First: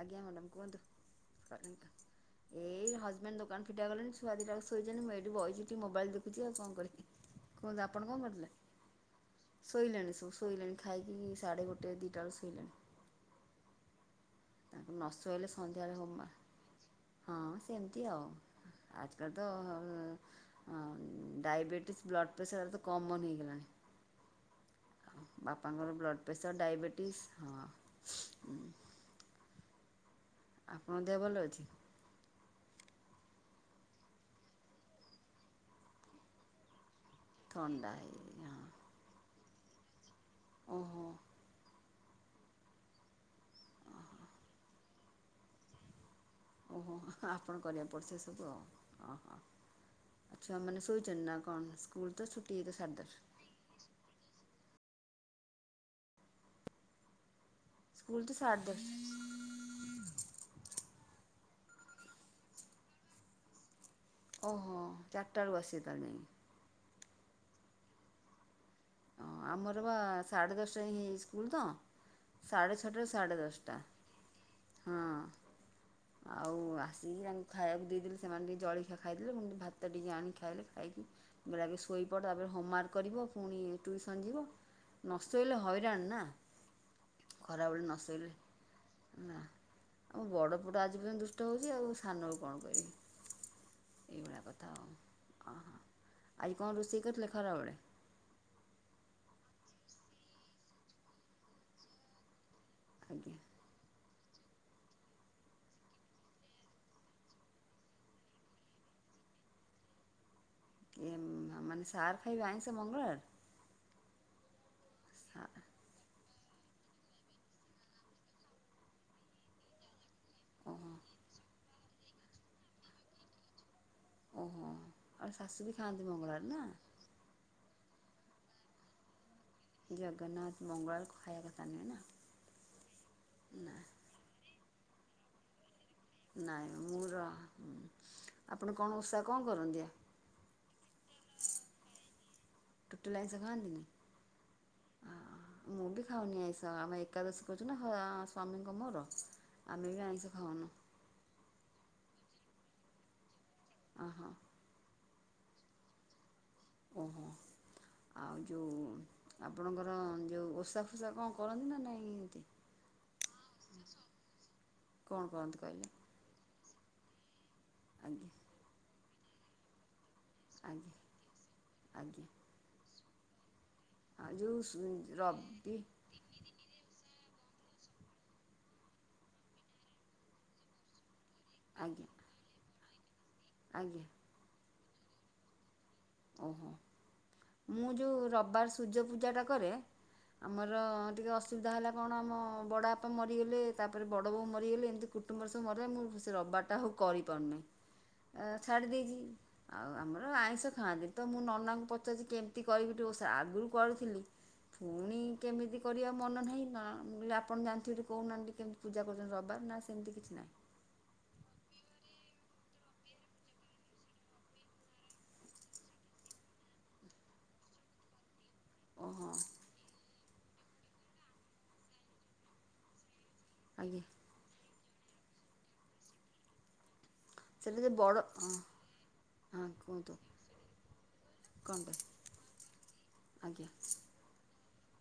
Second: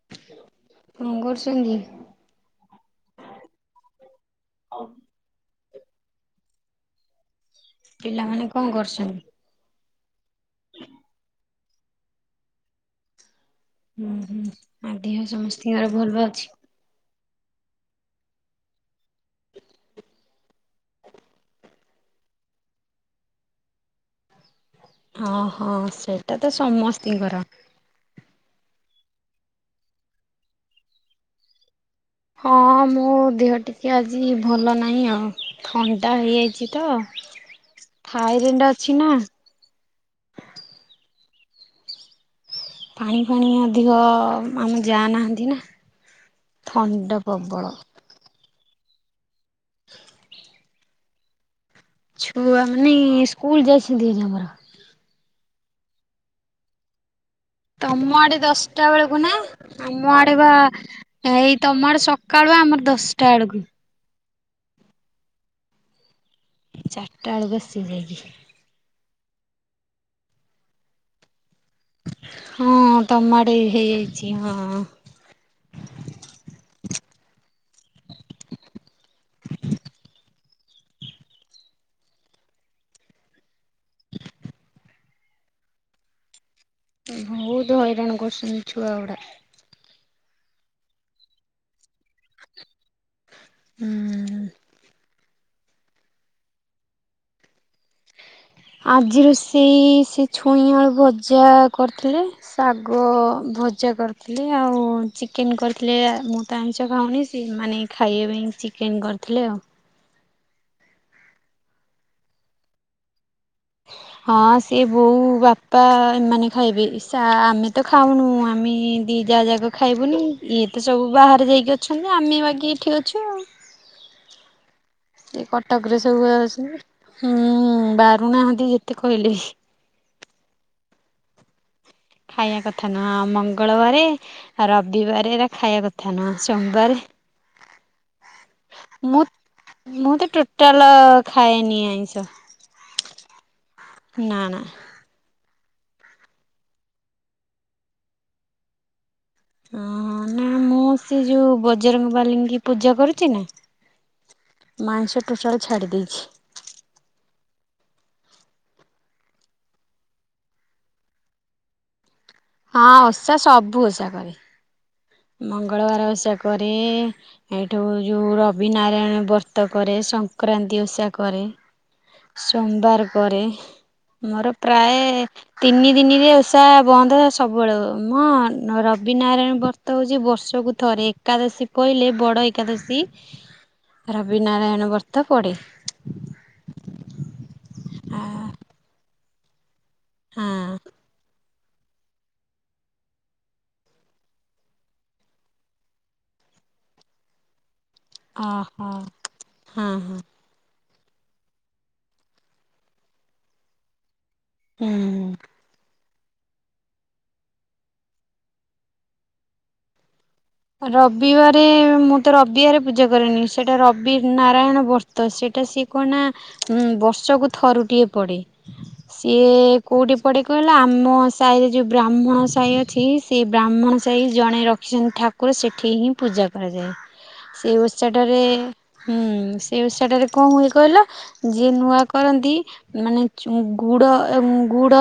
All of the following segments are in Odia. ଆଜ୍ଞା ମ୍ୟାଡ଼ାମ କୁହନ୍ତୁ। କଣ କରୁଛନ୍ତି? [unintelligible] ଏଇ ହଜବେଣ୍ଡ ଦୋକାନ ଫିଟେଇବାକୁ ଗଲେଣି ସ୍ ଛୁଆ ଦିଟାକ ଶୋଇଛନ୍ତି ମୁଁ ଏଇଠି ବଇଚି ଟିକେ ମୋବାଇଲ୍ ଦେଖୁଛି ଆଉ କଣ କରିବି। କୁହନ୍ତୁ ଆପଣ କଣ ପିଲାମାନେ କରୁଥିଲେ? କରୁଛନ୍ତି? ଶୋଇଲେଣି ସବୁ ଶୋଇଲେଣି ଖାଇକି ସାଢ଼େ ଗୋଟେ ଦିଟା ବେଳେ ଶୋଇଲେଣି। ହୁଁ ହୁଁ। ତାଙ୍କୁ ଆଉ ନ ଦେହ ଶୋଇଲେ ସମସ୍ତଙ୍କର ସନ୍ଧ୍ୟାବେଳେ ଭଲ ହୋମୱା ଅଛି? ହଁ ସେମିତି ଆଉ। ଆଜିକାଲି ତ ହଁ ଡାଇବେଟିସ୍ ବ୍ଲଡ ପ୍ରେସର ତ କମନ ହେଇଗଲାଣି। ହଁ। ହଁ ବାପାଙ୍କର ବ୍ଲଡ ସେଇଟା ତ ପ୍ରେସର ଡାଇବେଟିସ୍ ସମସ୍ତିଙ୍କର। ହଁ। ଆପଣଙ୍କ ଦେହ ଭଲ ଅଛି? ହଁ ମୋ ଦେହ ଟିକେ ଆଜି ଭଲ ନାହିଁ ଆଉ। ଥଣ୍ଡା ହେଇଯାଇଛି ତ। ଥଣ୍ଡା ହେଇ ହଁ ଜେନଟା ଅଛି ନା। ଓହୋ। ପାଣି ଫାଣି ଅଧିକ ଆମେ ଯା ନାହାଁନ୍ତି ନା। ଓହୋ ଥଣ୍ଡା ଆପଣ ପ୍ରବଳ। କରିବାକୁ ପଡ଼ୁଛି ସବୁ ଆଉ। ଓହୋ ଛୁଆ ମାନେ ଶୋଇଛନ୍ତି ନା କଣ? ସ୍କୁଲ ତ ଛୁଟି ହେଇଥିବ ସାଢ଼େ ଦଶ ସ୍କୁଲ୍ ଯାଇଛନ୍ତି ଏନେ ଆମର। ତମ ସ୍କୁଲ ତ ଆଡେ ସାଢ଼େ ଦଶଟା ଦଶ ବେଳ ଆ ନା ଆମ ଆଡେ ବା ଏଇ ତମ ଆଡେ ସକାଳୁ ଆମର ଦଶଟା ବେଳକୁ। ଓହୋ ଚାରିଟା ବେଳକୁ ଆସିବେ ତାହାଲେ ଯାଇକି। ଚାରିଟା ବେଳକୁ ଆସିବେ ଯାଇକି। ହଁ ଆମର ବା ସାଢ଼େ ଦଶଟା ହେଇ ସ୍କୁଲ ତ। ହଁ ସାଢେ ଛଅଟାରୁ ତମ ସାଢେ ଆଡେ ଦଶଟା ହେଇଯାଇଛି ହଁ। ହଁ। ଆଉ ଆସିକି ତାଙ୍କୁ ଖାଇବାକୁ ଦେଇଦେଲି ସେମାନେ ଟିକେ ଜଳଖିଆ ଖାଇଦେଲେ ମୁ ଭାତ ଟିକେ ଆଣି ଖାଇଲି ଖାଇକି ମୁଁ କହିଲି ଆଗେ ଶୋଇପଡ଼ ତାପରେ ହୋମ୍ୱାର୍କ କରିବ ପୁଣି ଟୁଇସନ ଯିବ। ନ ଶୋଇଲେ ହଇରାଣ ନା। ବହୁତ ଖରାବେଳେ ନ ହଇରାଣ କରୁଛନ୍ତି ଛୁଆ ଗୁଡ଼ା। ଆଉ ବଡ଼ ପୁଅଟା ଆଜି ପର୍ଯ୍ୟନ୍ତ ଦୁଷ୍ଟ ହେଉଛି ଆଉ ସାନକୁ କଣ କହିବି। ହୁଁ। ଏଇଭଳିଆ କଥା ଆଉ। ଅହ ଆଜି କଣ ରୋଷେଇ କରିଥିଲେ ଖରାବେଳେ? ଆଜି ରୋଷେଇ ସେ ଛୁଇଁଆଳୁ ଭଜା କରିଥିଲେ। ଶାଗ ଆଜ୍ଞା ଭଜା କର ଥିଲେ ଆଉ ଚିକେନ୍ କରିଥିଲେ ମୁଁ ତ ଆଇଁଷ ଖାଉନି ସେମାନେ ଖାଇବା ପାଇଁ କେନ୍ କରିଥିଲେ ଆଉ। ଏ ମାନେ ସାର୍ ଖାଇବେ ଆଇଁଷ ମଙ୍ଗଳବାର। ହଁ ସିଏ ବୋଉ ସା ବା ପା ଏମାନେ ଖାଇବେ ସା ଆମେ ତ ଖାଉନୁ ଆମେ ଦି ଯା ଯାକ ଖାଇବୁନି ଇଏ ତ ଓହୋ ସବୁ ବାହାରେ ଯାଇକି ଅଛନ୍ତି ଆମେ ବାକି ଏଇଠି ଅଛୁ ଆଉ। ଓହୋ ଆଉ ଏଇ ଶାଶୁ ବି ଖାଆନ୍ତି କଟକରେ ସବୁ ମଙ୍ଗଳବାର ନା ଅସ ହୁଁ ବାରୁନାହାନ୍ତି ଯେତେ କହିଲେ। ଜଗନ୍ନାଥ ମଙ୍ଗଳବାର ଖାଇବା କଥା ନୁହେଁ ନା ଖାଇବା କଥା ନୁହଁ ନା ମଙ୍ଗଳବାରେ ରବିବାରେ ଖାଇବା କଥା ନୁ ନାଇଁ ମୁଁ ର ଆପଣ କଣ ମୁଁ ଉଷା କଣ କରନ୍ତିଆ। ମୁଁ ତ ଟୋ ଟାଲ ଖାଏନି ଆଇଁଷ। ଟୋଟାଲ ଆଇଁଷ ଖାଆନ୍ତିନି। ନା ନା। ମୁଁ ବି ଖାଉନି ଆଇଷ ଆମେ ଏକାଦଶୀ କରୁଛୁ ନା ସ୍ଵାମୀଙ୍କ ମୋର। ଆମେ ବି ହଁ ଆଇଁଷ ନା ଖାଉନୁ। ମୁଁ ସେ ଯୋଉ ବଜରଙ୍ଗବାଲିଙ୍କ ପୂଜା କରୁଛି ନା। ଓହୋ। ମୁଁ ଆଇଁଷ ଟୋଟାଲ ଛାଡ଼ି ଦେଇଛି। ଓହୋ। ଆଉ ଜୋଉ ଆପଣଙ୍କର ଜୋଉ ଓଷା ଫୋଷା କଣ କରନ୍ତି ନା ନାଇ ଏମିତି। ହଁ ଓଷା ସବୁ ଓଷା କରେ। କ'ଣ କରନ୍ତି କହିଲେ ମଙ୍ଗଳବାର ଓଷା କରି ଏଠୁ ଜୋଉ ଆଜ୍ଞା ର ରବିନାରାୟଣ ବ୍ରତ କରେ ସଂକ୍ରାନ୍ତି ଆଜ୍ଞା ଓଷା କରେ। ଆଜ୍ଞା। ସୋମବାର କରେ ଆଉ ମୋର ଯେଉଁ ପ୍ରାୟ ରବି ତିନି ଦିନିରେ ଓ ସା ବନ୍ଦ ସବୁବେଳେ ମୋ ରବିନାରାୟଣ ବ୍ରତ ହେଉଛି ବର୍ଷକୁ ଥରେ। ଏକାଦଶୀ ଆଜ୍ଞା ପହିଲେ ବଡ଼ ଏକାଦଶୀ ଆଜ୍ଞା। ରବିନାରାୟଣ ବ୍ରତ ପଡେ। ଓହୋ ମୁଁ ଯୋଉ ରବିବାର ସୂର୍ଯ୍ୟ ପୂଜାଟା କରେ। ହଁ ଆମର ଟିକେ ଅସୁ ସୁବିଧା ହେଲା କଣ ଆମ ବଡ଼ ବାପା ମରିଗଲେ ତାପରେ ବଡ଼ ବୋହୁ ମରିଗଲେ ଏମିତି କୁଟୁମ୍ବରବୁ ମଗଲା ମୁଁ ସେ ରବିବାର୍ ତା ହଉ କରିପାରୁନାହିଁ। ଅ ଛାଡ଼ି ଓହୋ ଦେଇଛି ହଁ ଆଉ ହଁ ଆମର ଆଇଁଷ ଖାଆନ୍ତି ତ ମୁଁ ନନାଙ୍କୁ ପଚାରୁଚି କେମତି କରିବି ଟି ଓଷା ଆଗରୁ କରିଥିଲି ଫୁଣି ହୁଁ କେମିତି କରିବା ମନ ନାହିଁ ନାଁ ମୁ କହିଲି ଆପଣ ଜାଣିଥିବ କହୁନାହାନ୍ତି କେମିତି ପୂଜା କରୁଛନ୍ତି ରବିବାର୍ ନାଁ ସେମିତି କିଛି ନାହିଁ। ରବିବାରେ ମୁଁ ତ ରବିବାରେ ପୂଜା କରେନି ସେଟା ରବି ନାରାୟଣ ବର୍ ତ ସେଟା ସିଏ କଣ ନା ଉଁ ବର୍ଷକୁ ଥରୁଟିଏ ପଡେ। ଓହୋ ସିଏ କୋଉଠି ପଡ଼େ କହିଲ ଆମ ସାହିରେ ଯୋଉଁ ବ୍ରାହ୍ମଣ ସାଈ ଅଛି ଈ ବ୍ରାହ୍ମଣ ଆଜ୍ଞା ସାହି ଜଣେ ରଖିଛନ୍ତି ଠାକୁର ସେଠି ହିଁ ପୂଜା କରାଯାଏ। ସେଇ ସେଇଟା ଯେ ବଡ଼ ଓଷାଟାରେ ହଁ ହୁଁ ହଁ ସେଇ କୁହନ୍ତୁ ଓଷାଟାରେ କଁ ହୁଏ କହିଲ? ଯିଏ କଣଟେ ନୂଆ କରନ୍ତି ମାନେ ଚୁଁ ଆଜ୍ଞା ଗୁଡ ଗୁଡ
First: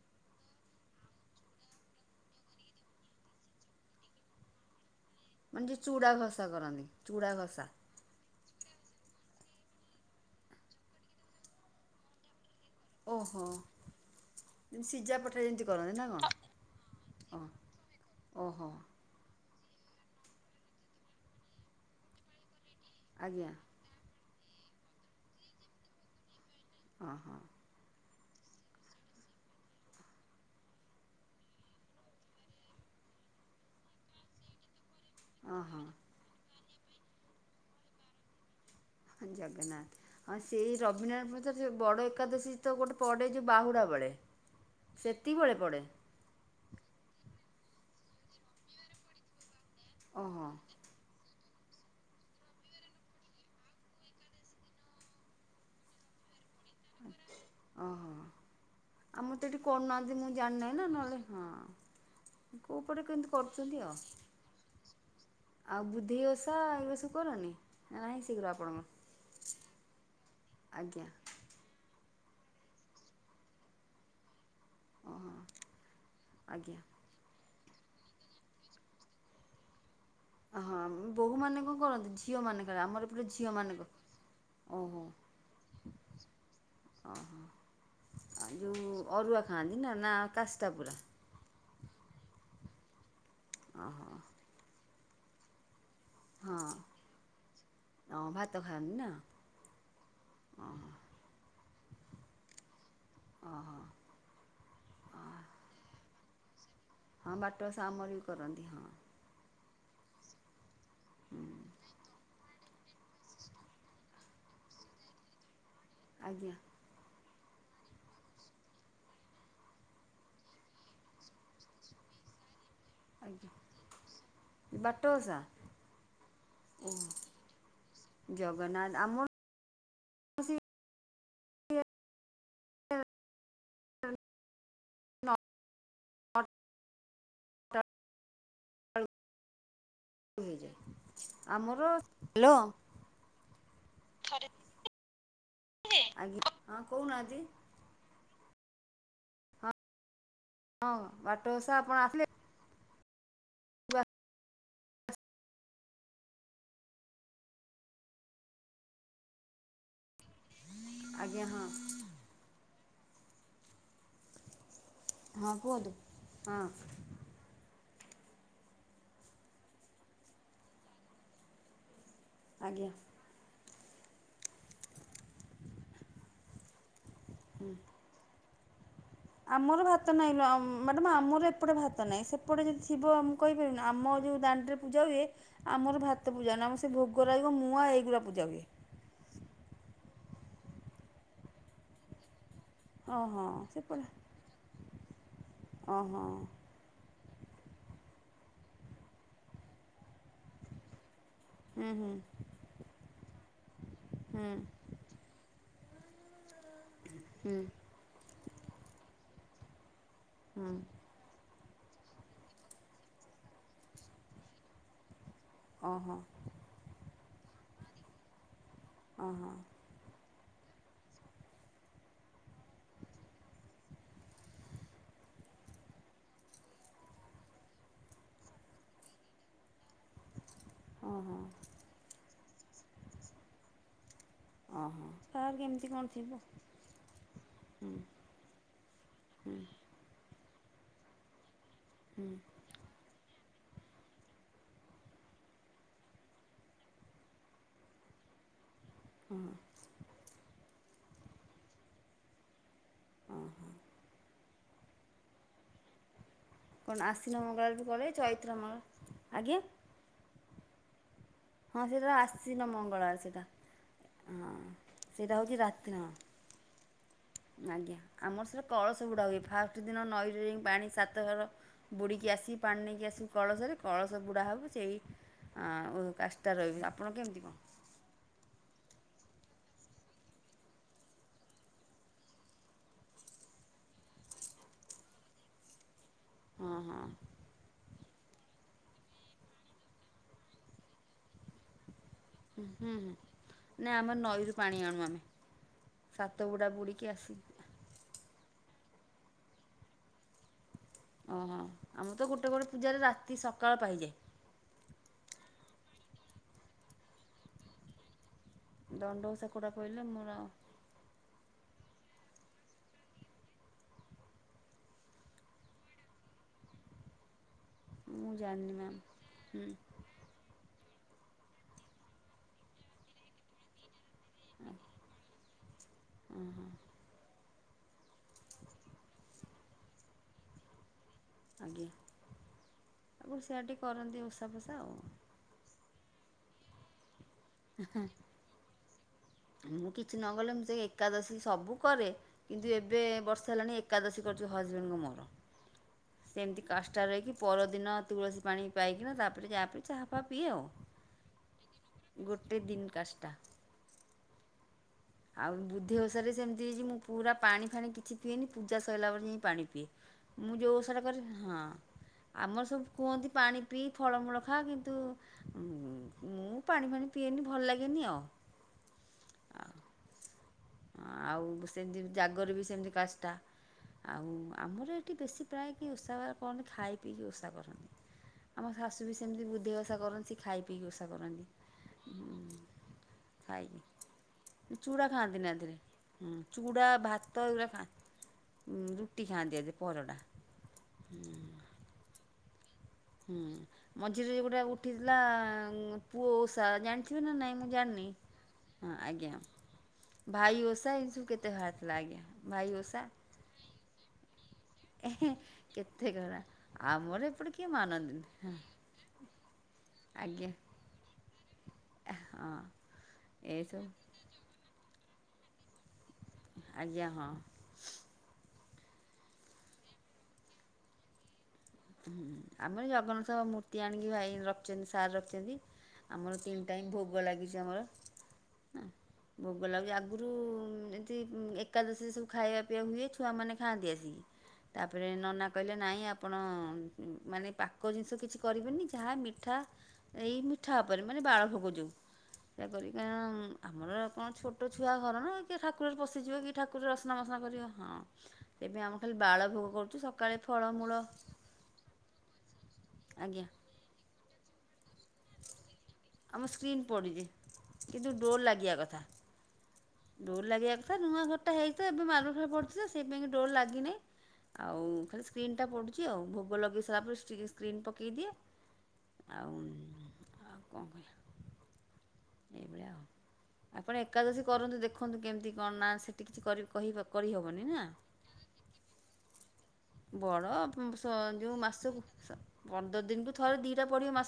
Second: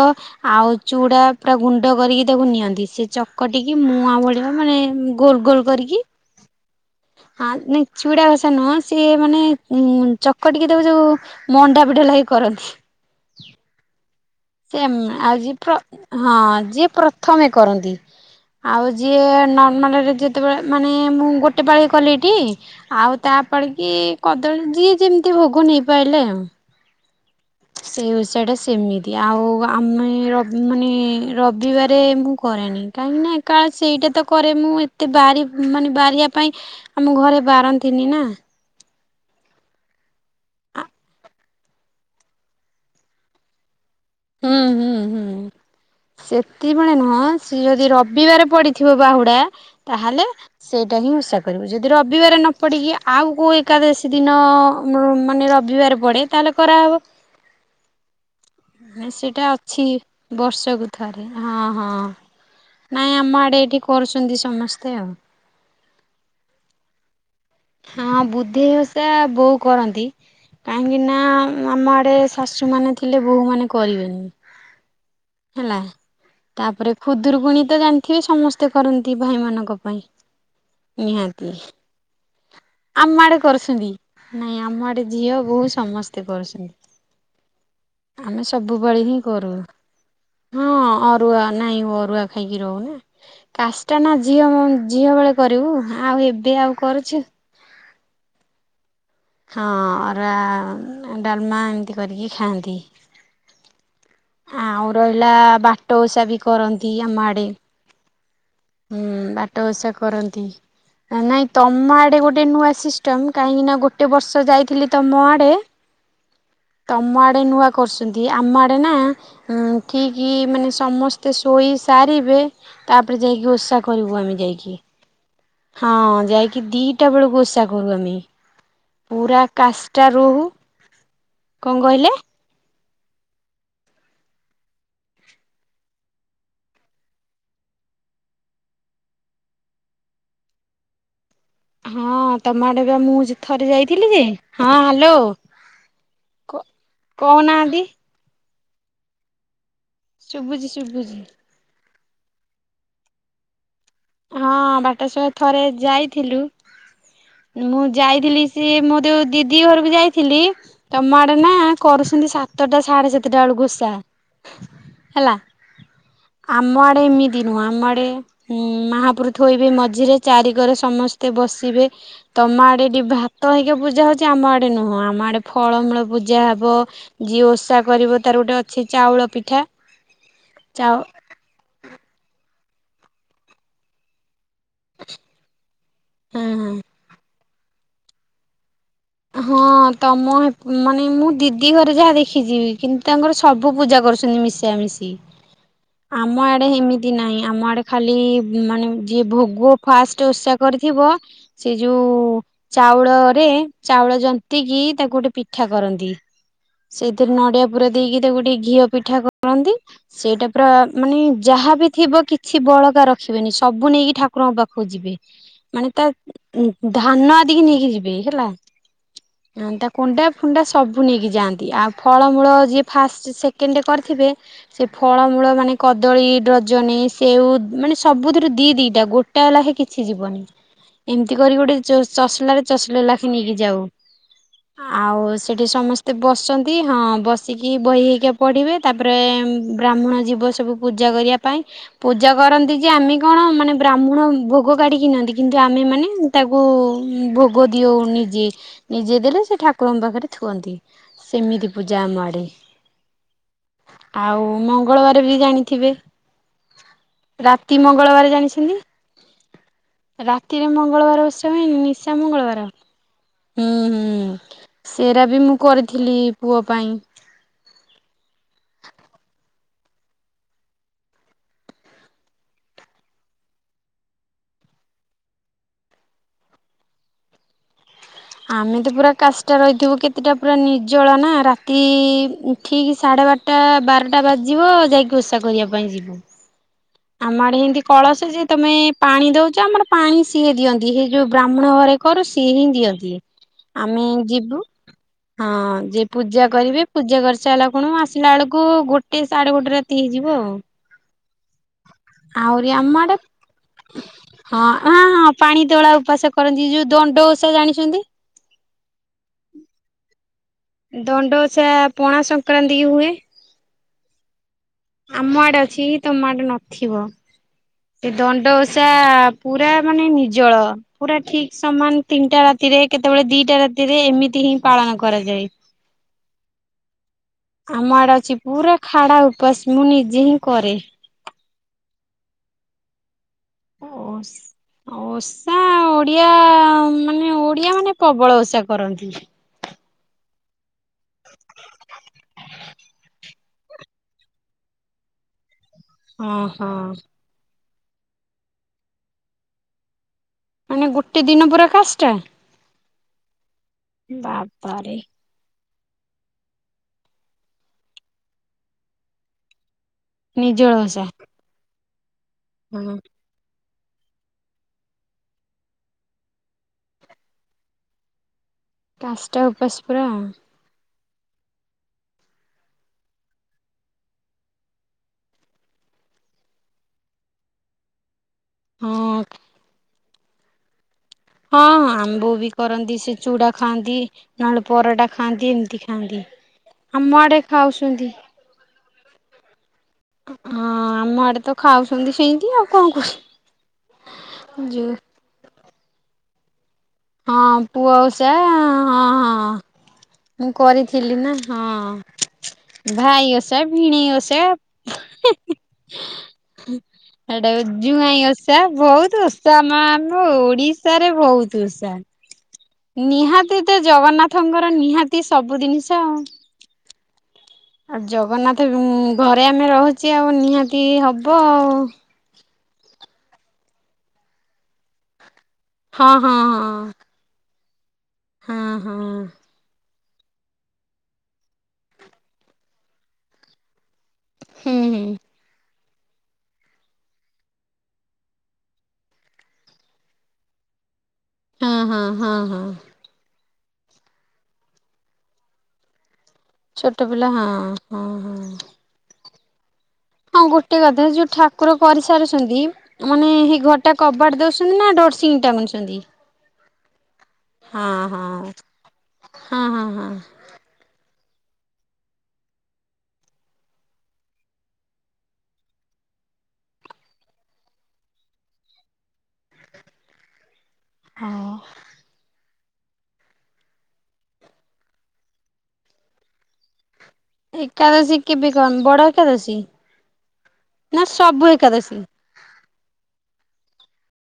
ଆଉ ଚୁଡା ପୁରା ଗୁଣ୍ଡ କରିକି ତାକୁ ନିଅନ୍ତି ସେ ଚକଟିକି ମୁଁଆଁ ଭଳିଆ ମାନେ ମୁଁ ମାନେ ଯୋଉ ଚୁଡ଼ା ଘସା କରନ୍ତି। ଚୁଡ଼ା ହା ଘଷା ନାଇ ଚୁଡା ଘଷା ନୁହଁ ସିଏ ମାନେ ଉ ଚକଟିକି ଦେବ ଯୋଉ। ମଣ୍ଡା ପିଠା ଲାଖା କରନ୍ତି। ଓହୋ। ଯେମିତି ସେମ୍ ସିଝା ଆଉ ପଠା ଯିଏ ଯେମିତି ପ୍ର କରନ୍ତି ନା ହଁ କଣ ଯିଏ ପ୍ରଥମେ କରନ୍ତି ଓହୋ ଆଉ। ଯିଏ ନର୍ମାଲରେ ଯେତେବେଳେ ମାନେ ମୁଁ ଗୋଟେ ପାଳି କଲିଟିି ଆଉ ତା ଆଜ୍ଞା ପାଳି କି କଦଳୀ ଯିଏ ଯେମତି ଭୋଗ ନେଇପାଇଲେ ଆଉ। ହଁ ହଁ। ସେଇ ଉସାଟା ସେମିତି ଆଉ ଆମେ ରବ୍ ମାନେ ରବିବାରେ ମୁଁ କରେନି। କାହିଁକି ନା ଏକା ସେଇଟା ତ କରେ ମୁଁ ଏ ତେ ବାରି ହଁ ହଁ ମାନେ ବାରିବା ପାଇଁ ଆମ ଘରେ ବାରନ୍ତିନି ନା। ଜଗନ୍ନାଥ୍। ହଁ ସେଇ ରବୀଣାପଥ ଯୋଉ ବଡ଼ ଏକାଦଶୀ ତ ଗୋଟେ ପଡ଼େ ଯୋଉ ବାହୁଡ଼ା ବେଳେ। ସେତିକୀ ବେଳେ ପଡ଼େ। ସେତିବଳେ ନୁହଁ ସିଏ ଯଦି ରବିବାରେ ପଡିଥିବ ବାହୁଡା ତାହେଲେ ଓହୋ ସେ ଟା ହିଁ ଓଷା କରିବ। ଯଦି ରବିବାର ନ କରିକି ଆଉ କୋଉ ଏକାଦଶୀ ଦିନ ମ ମାନେ ରବିବାର ପଡ଼େ। ତାହେଲେ କରାହବ। ଓହୋ। ଆମର‌ ସେଇଟା ତ ଏଠି ତ ଅଛି କରୁନାହାନ୍ତି ମୁଁ ଜାଣି ନାଇଁ ନା ନହେଲେ ହଁ। କୋଉ ପଟେ ନାଇଁ କେମତି ଆମ ଆଡେ ଏଠି କରୁଚନ୍ତି ଆଉ। କରୁଛନ୍ତି ସମସ୍ତେ ଆଉ ଆଉ ବୁଦ୍ଧେଇ ଓଷା ଏଇଗୁଡା ସବୁ କରନି। ନା ନାହିଁ ହଁ ସେଗୁରା ବୁଦ୍ଧେଇ ଆପଣଙ୍କର ଓଷା ବୋଉ କରନ୍ତି। କାହିଁକି ଆଜ୍ଞା ନା ଆମ ଆଡେ ଶାଶୁମାନେ ଥିଲେ ବୋହୂମାନେ କରିବେନି। ଓହୋ ହେଲା ଆଜ୍ଞା ତାପରେ। ଖୁଦୁରୁକୁୁଣୀ ତ ଜାଣିଥିବେ ସମସ୍ତେ କରନ୍ତି ଭାଇମାନଙ୍କ ପାଇଁ। ହଁ ବୋହୂ ନିହାତି। ମାନେ କଣ କରନ୍ତି ଝିଅ ମାନଙ୍କରେ ଆମର ଆମ ଏପଟେ ଆଡେ ଝିଅ କରୁଛନ୍ତି। ମାନଙ୍କ ନାଇଁ ଆମ ଆଡେ ଝିଅ ବୋହୂ ସମସ୍ତେ କରୁଛନ୍ତି। ଅହ। ଆମେ ସବୁବେଳେ ହିଁ କରୁ। ନା ନା କାଷ୍ଟା ହଁ ପୁରା ଅ ରୁଆ ନାଇଁ ଅରୁଆ ଖାଇକି ରହୁନି କାସ୍ଟା ଓହୋ ନା ଝିଅ ମ ଝିଅ ବେଳେ କରିବୁ। ଆଉ ଏବେ ହଁ ଆଉ କରୁଛୁ। ହଁ ଭାତ ଖାଅନିି ନାଁ। ହଁ ଅରୁଆ ଡାଲମା ଏମତି କରିକି ଖାଆନ୍ତି। ଓହୋ। ଆଉ ରହିଲା ବାଟ ଓଷା ବି କରନ୍ତି ଆମ ଆଡେ। ଆମରି ବି କରନ୍ତି ହଁ। ହୁଁ ବାଟ ଓଷା କରନ୍ତି। ନାଇଁ ତମ ଆଡେ ଗୋଟେ ନୂଆ ସିଷ୍ଟମ କାହିଁକି ନା ଗୋଟେ ବର୍ଷ ଯାଇଥିଲି। ତମ ଆଡ଼େ। ଆଜ୍ଞା। ତମ ଆଡେ ନୂଆ କରୁଛନ୍ତି। ଆମ ଆଡେ ନା ଉଁ କିଏ କିଏ ମାନେ ସମ ମତେ ଶୋଇ ସାରିବେ ତାପରେ ଆଜ୍ଞା ଯାଇକି ଓଷା କରିବୁ ଆମେ ଯାଇକି। [unintelligible] ହଁ ଯାଇକି ଦିଟା ବେଳକୁ ଓଷା କରୁ ଆମେ। ଜଗନ୍ନାଥ ଆମର ପୁରା କାଷ୍ଟା ରହୁ। ସେ କଣ କହିଲେ? [inaudible] ନଅଟା ବେଳକୁ ହେଇଯାଏ। ଆମର ହଁ ହ୍ୟାଲୋ ତମ ଆଡ଼େ ବା ମୁଁ ଥରେ ଯାଇଥିଲି ଯେ, ହଁ ହ୍ୟାଲୋ। ଆଜ୍ଞା ହଁ କହୁନାହାନ୍ତି। ହଁ ଶୁଭୁଛି ହଁ ଶୁଭୁଛି ବାଟ ଓଷା ଆପଣ ଆସିଲେ। ୱା। ହଁ ବାଟାସ ଥରେ ଯାଇଥିଲୁ। ମୁଁ ଯାଇଥିଲି ସିଏ ମୋ ଯୋଉ ଦିଦି ଘରକୁ ଯାଇଥିଲି ତମ ଆଡେ ଆଜ୍ଞା ନା ହଁ କରୁଛନ୍ତି ସାତଟା ସାଢେ ସାତଟା ବେଳକୁ ଓଷା। ହେଲା ହଁ କୁହନ୍ତୁ ହଁ ଆମ ଆଡେ ଏମି ଏମିତି ନୁହଁ ଆମ ଆଡ଼େ ମାହାପୁରୁ ଥୋଇବେ ମଝିରେ ଚାରି କରେ ସମସ୍ତେ ବସିବେ। ତମ ଆଡେ ଏ ଆଜ୍ଞା ଟି ଭାତ ହେଇକି ପୂଜା ହଉଛି ଆମ ଆଡେ ନୁହଁ ଆମ ଆଡେ ଫଳମୂଳ ପୂଜା ହବ ଯିଏ ଓଷା କରିବ ତାର ଗୋଟେ ଅଛି ଚାଉ ପିଠା ଆମର ଭାତ ନାଇଁ ମ୍ୟାଡାମ ଆମର ଏ ସେପଟେ ଭାତ ନାହିଁ ସେପଟେ ଯଦି ଥିବ ଆମେ କହିପାରିବୁ ଆମ ଯଉ ଦାଣ୍ଡରେ ପୂଜା ହୁଏ ଆମର ଭା ମତେ ହଁ ପୂଜା ନା ହଁ। ଆମ ସେ ଭୋଗଲାଗିବ ମୁଁଆ ଏଇଗଡ଼ା ପୂଜା ହୁଏ। ହଁ ତମ ମାନେ ମୁଁ ଦିଦି ଘରେ ଯାହା ଦେଖିଛି। କିନ୍ତୁ ତାଙ୍କର ଓହୋ ସବୁ ପୂଜା ସେପଟେ କରୁଛନ୍ତି ମିଶା ମିଶି ଓହୋ ଆମ ଆଡେ ଏମିତି ନାଇଁ ଆମ ଆଡେ ଖାଲି ମାନେ ଯିଏ ଭୋଗ ଫାଷ୍ଟ ଉସା କରିଥିବ। ସେ ହୁଁ ହୁଁ ଯୋଉ ଚାଉଳରେ ଚାଉଳ ହୁଁ ଜନ୍ତି କିି ତାକୁ ଗୋଟେ ପି ପିଠା କରନ୍ତି ସେଇଥିରେ ହୁଁ ନଡିଆ ପୁର ଦେଇକି ତାକୁ ଗୋଟେ ଘିଅ ପିଠା କରନ୍ତି। ସେଇଟା ପୁରା ହୁଁ ମାନେ ଯାହା ବିି ଥିବ କିଛି ବଳକା ରଖିବେନି ସବୁ ନେଇକି ଠାକୁରଙ୍କ ପାଖକୁ ଯିବେ ମାନେ ତା ଓହୋ ଧାନ ଆଦିକି ନେଇକି ଯିବେ ହେଲା। ଅହ। ତା କଣ୍ଡା ଫୁଣ୍ଡା ସବୁ ନେଇକି ଯାଆନ୍ତି ଆଉ ଫଳମୂଳ ଯିଏ ଫାଷ୍ଟ ସେକେଣ୍ଡ କରିଥିବେ ସେ ଫଳମୂଳ ମାନେ କଦଳୀ ଡଜନେ ସେଉ ମାନେ ସବୁଥିରୁ ଦି ଦିଇଟା ଗୋ ଟା ଲାଖେ କିଛି ଯିବନି ଓହୋ ଏମିତି କରି ଗୋଟେ ଚସଲା ରେ ଚସଲେ ଲାଖେ ନେଇକି ଯାଉ ଓହୋ ଆଉ କାହାର ସେଠି କେମିତି କଣ ସମସ୍ତେ ଥିବ ବସନ୍ତି ହଁ ବସିକି ହୁଁ ବହି ହେଇକି ପଢ଼ିବେ ତାପରେ ବ୍ରାହ୍ମଣ ଜୀବ ସବୁ ପୂଜା କରିବା ପାଇଁ ପୂଜା କରନ୍ତି ଯେ ଆମେ କଣ ମାନେ ବ୍ରାହ୍ମଣ ଭୋଗ କାଢ଼ିକିନିଅନ୍ତି। କିନ୍ତୁ ଆମେ ମାନେ ତାକୁ ଭୋଗ ଦିଅଉ ନିଜେ। ନିଜେ ଦେଲେ ସେ ଠାକୁରଙ୍କ ପାଖରେ ଥୁଅନ୍ତି ସେମିତି ପୂଜା ଆମ ଆଡ଼େ। ଆଉ ମଙ୍ଗଳବାରେ ବି ଜାଣିଥିବେ। କଣ ଆଶ୍ୱିନ ରାତି ମଙ୍ଗଳ ବି କରିବେ ମଙ୍ଗଳବାର ଚୈତ୍ର ମ ଜାଣିଛନ୍ତି ଆଜ୍ଞା। ରାତିରେ ମଙ୍ଗଳବାର ଓଷା। ହୁଏନି ହଁ ସେଟା ନିଶା ଆଶୀନ୍ୟ ମଙ୍ଗଳବାର ସେଇଟା। ହୁଁ ହୁଁ ହଁ ସେରା ସେଇଟା ବି ହଉଛି ମୁଁ ରାତି ନ କରିଥିଲି ପୁଅ ପାଇଁ ଆଜ୍ଞା ଆମ ସେ କଳସ ବୁଡା ହୁଏ ଫାଷ୍ଟ ଦିନ ନଈରେ ପାଣି ସାତ ଘର। ବୁଡ଼ିକି ଆସିକି ପାଣି ନେଇକି ଆସିବ କଳସରେ କଳସ ବୁଡ଼ା ହେବ ସେଇ କାଷ୍ଟ ତା ରହିବି ଆପଣ କେମିତି କଣ। ଆମେ ତ ପୁରା କାଶଟା ରହିଥିବୁ କେତେଟା ପୁରା ନିର୍ଜଳ ନା ରାତି ଠିକ୍ ସାଢ଼େ ବାରଟା ବାରଟା ବାଜିଯିବ ଯାଇକି ଓଷା କରିବା ପାଇଁ ଯିବୁ। ହଁ ହଁ ଆମଆଡ଼େ ଏମତି କଳସ ଯେ ତମେ ପାଣି ଦଉଛ ଆମର ପାଣି ସିଏ ଦିଅନ୍ତି ହେଇ ଯୋଉ ବ୍ରାହ୍ମଣ ଘରେ କରୁ ସିଏ ହୁଁ ହିଁ ହୁଁ ଦିଅନ୍ତି। ନା ଆମେ ଆମ ନଈରୁ ଯିବୁ ପାଣି ଆଣୁ ଆମେ ହଁ ଯ ସାତ ପୂଜା ବୁଡ଼ା କରିବେ ବୁଡ଼ିକି ପୂଜା ଆସି କରିସାରିଲା ଆପଣ ଆସିଲା ବେଳକୁ ଗୋଟେ ସାଢ଼େ ଗୋଟେ ରାତି ହେଇଯିବ ହଁ ହଁ ଆମ ତ ଗୋଟେ ଗୋଟେ ଆହୁରି ଆମ ପୂଜାରେ ଆଡେ ରାତି ସକାଳ ପାହିଯାଏ। ହଁ ହଁ ହଁ ପାଣି ତୋଳା ଉପାସ କରନ୍ତି ଯୋଉ ଦଣ୍ଡ ଓଷା ଜାଣିଛନ୍ତି। ଦଣ୍ଡ ଓଷା କୋଉଟା କହିଲ ମୋର ଆଉ ଦଣ୍ଡ ଓଷା ପଣା ସଂକ୍ରାନ୍ତି କି ହୁଏ। ଆମ ଆଡ଼େ ଅଛି ତମ ଆଡ଼େ ନଥିବ। ସେ ମୁଁ ଦଣ୍ଡ ଜାଣିନି ଓଷା ମ୍ୟାମ୍ ହୁଁ ପୁରା ମାନେ ନିଜଳ। ପୁରା ଠିକ ସମାନ ତିନିଟା ରାତିରେ କେତେବେଳେ ଦିଟା ରାତିରେ ଏମି ତି ହିଁ ପାଳନ କରାଯାଏ ଆମ ଆଡେ ଅ ଛି ପୁରା ଖାଡ଼ା ଉପାସ ମୁଁ ନିଜେ ହିଁ କରେ। ଆଜ୍ଞା ଆଗୁରୁ ସିଆଡ଼େ ଟିକେ କରନ୍ତି ଓଷା ପୋଷା ଆଉ। ନା ଓଡ଼ିଆ ମାନେ ଓଡ଼ିଆ ମାନେ ପ୍ରବଳ ଓଷା କରନ୍ତି। ମୁଁ କିଛି ନକଲେ ମୁଁ ସେଇ ଏକାଦଶୀ ସବୁ କରେ କିନ୍ତୁ ଏବେ ବର୍ଷା ହେଲାଣି ଏକାଦଶୀ କରୁଚୁ ହଜବେଣ୍ଡଙ୍କ ମୋର। ହଁ ସେମିତି ହଁ କାଷ୍ଟା ରହିକି ପରଦିନ ତୁଳସୀ ପାଣି ପାଇକିନା ତାପରେ ଯାହାପି ଚାହାଫାହା ପିଏ ଆଉ। [unintelligible] ଗୋଟେ ଦିନ ପୁରା କାଷ୍ଟା? ଗୋଟେ ଦିନ କାଷ୍ଟା। ବାବାରେ। ଆଉ ବୁଧେଇ ଓଷାରେ ସେମିତି ହେଇଛି ମୁଁ ପୁରା ପାଣି ଫାଣି କିଛି ପିଏନି ପୂଜା ସରିଲା ପରେ ଜାଇଁକି ପାଣି ପିଏ। ମୁଁ ନିଜଳ ଯୋଉ ଓଷାଟେ ଓଷା କରେ ହଁ ଆମର ସବୁ ହଁ କୁହନ୍ତି ପାଣି ପିଇ ଫଳମୂଳ ଖା କିନ୍ତୁ ଉଁ ମୁଁ ପାଣି ଫାଣି ପିଏନି ଭଲ ଲାଗେନି ଆଉ। କାଷଷ୍ଟା ଉପାସ ପୁରା ଆଉ। ଆଉ ସେମିତି ଜାଗର ବି ସେମିତି କାଷ୍ଟା। ଆଉ ଆମର ଏଠି ବେଶୀ ପ୍ରାୟ କିଏ ଉଷା ବାର କରନ୍ତି ଖାଇ ପିଇକି ଉଷା କରନ୍ତି। ଆମ ଶାଶୁ ବି ହଁ ସେମିତି ବୁଦ୍ଧେଇ ଓଷା କରନ୍ତି ସେ ଖାଇ ପିଇକି ଉଷା କରନ୍ତି ହଁ ଆମ୍ବ ବି ହୁଁ କରନ୍ତି ସେ ଚୁଡ଼ା ଖାଆନ୍ତି ନହେଲେ ଖାଇକି ପରଟା ଚୁଡ଼ା ଖାଆନ୍ତି ନା ଧେରେ ଏମିତି ଖାଆନ୍ତି। ହୁଁ ଚୂଡା, ଆମ ଆଡେ ଭାତ ଏଗୁରା ଖାନ୍ତିନି ଖାଉଛନ୍ତି ଉଁ ରୁଟି ଖାଆନ୍ତିି ଆ ଧେରେ। ପରଟା। ହଁ ଆମ ହୁଁ ଆଡେ ତ ଖାଉଛନ୍ତି ସେମିତି ଆଉ କଣ କର ହୁଁ ମଝିରେ ଗୋଟେ ଯୋଉ ଉଠିଥିଲା ଉଁ ପୁଅ ଉଷା ଜାଣିଥିବେ ନା ନାଇଁ ହଁ ମୁଁ ପୁଅ ଜାଣିନି ଓଷା ହଁ ଆଜ୍ଞା। ମୁଁ ଭାଇ ଓଷା ଏମିତି କରିଥିଲି ସବୁ ନା କେତେ ବାହାରିଥିଲା ଆଜ୍ଞା ଭାଇ ହଁ ଓଷା। ଭାଇ ଓଷା ଭିଣେଇ ଓଷା ଏହେଁ କେତେ କରା ଆମର ଏପଟେ ହେଇଟାକୁ କିଏ ମାନନ୍ତିନି ଜୁଆଇଁ ହଁ ଓଷା ବହୁତ ଓ ତ ଆମ ଆମ ଆଜ୍ଞା। ଓଡିଶାରେ ବହୁତ ଓଷା। ହଁ। ନିହାତି ତ ଏସବୁ ଜଗନ୍ନାଥଙ୍କର ନିହାତି ସବୁ ଦିନିଷ ଆଜ୍ଞା ହଁ। ଆଉ ଜଗନ୍ନାଥ ବି ଘରେ ଆମେ ରହୁଚେ ଆଉ ନିହାତି ହବ ଆଉ। ହୁଁ ଆମର ଜଗନ୍ନାଥଙ୍କ ମୂର୍ତ୍ତି ଆଣିକି ଭାଇ ରଖିଛନ୍ତି ସାର ରଖିଛନ୍ତି। ହଁ ହଁ ଆମର ତିନି ଟାଇମ ଭୋଗ ଲାଗିଛି ଆମର ହଁ ଆଁ ହଁ ହଁ। ଭୋଗ ଲାଗେ ଆଗରୁ ଏମିତି ଏକାଦଶୀ ସବୁ ଖାଇବା ପିଇବା ହୁଏ ଛୁଆମାନେ ଖାଆନ୍ତି ଆସିକି ହୁଁ ହୁଁ। ତାପରେ ନନା କହିଲେ ନାଇଁ ଆପଣ ଉଁ ଉଁ ମାନେ ପାକ ଜିନିଷ କିଛି କରିବେନି ଯାହା ମିଠା ଏଇ ମିଠା ଉପରେ ମାନେ ବାଳ ହଁ ଭୋଗୁଛୁ ହଁ ହଁ ହଁ ଏହାକରି କାରଣ ଆମର କଣ ଛୋଟ ଛୁଆ ଘର ନା କିଏ ଠାକୁର ଘରେ ପଶିଯିବେ କି ଠାକୁର ଅସନା ମସନା କରିବ ହଁ ତେବେ ଆମେ ଖାଲି ବାଳ ଭୋଗ କରୁଚୁ ସବ୍ ଆଉ ଗୋଟେ କଥା ଯୋଉ ଠା କୁର କରିସାରୁଛନ୍ତି ମାନେ ଆଜ୍ଞା ହେଇ ଘରଟା କବାଟ ଦଉଛନ୍ତି ନା ଡୋରସିିଙ୍ଗ ଟା ଟାଣୁଛନ୍ତି? ଆମ ସ୍କ୍ରିନ୍ ପଡ଼ିଛି। ହଁ ହଁ ହଁ ହଁ ହଁ। ଡୋର ଲାଗିବା କଥା ନୂଆ ଘରଟା ହେଇଥିଲା ଏବେ ମାରବଲ୍ ଫର୍ବଲ୍ ପଡ଼ିଚି ତ ସେଇ ପାଇଁଁ ଡୋର୍ ନାହିଁ। ଆଉ ଖାଲି ସ୍କ୍ରିନ୍ ଟା ପଡ଼ୁଛି ଆଉ ଭୋଗ ଲଗାଇ ସାରିଲା ପରେ ସ୍କ୍ରିନ୍ ପକେଇଦିଏ। ଆଉ ଆଉ କଣ କହିବା ଅୱ ଏଇଭଳିଆ ଆଉ ଆପଣ ଏକାଦଶୀ କରନ୍ତୁ ଦେଖନ୍ତୁ କେମିତି କଣ ନା ସେଠି କିଛିି କରି କହିିବା ଏକାଦଶୀ କେବେ କ ବଡ ଏକାଦଶୀ ବଡ ନା ସବୁ ଯୋଉ ମାସ ଏକାଦଶୀ? ପନ୍ଦର ଦିନକୁ ଥରେ ଦିଟା ପଡିବ ମାସ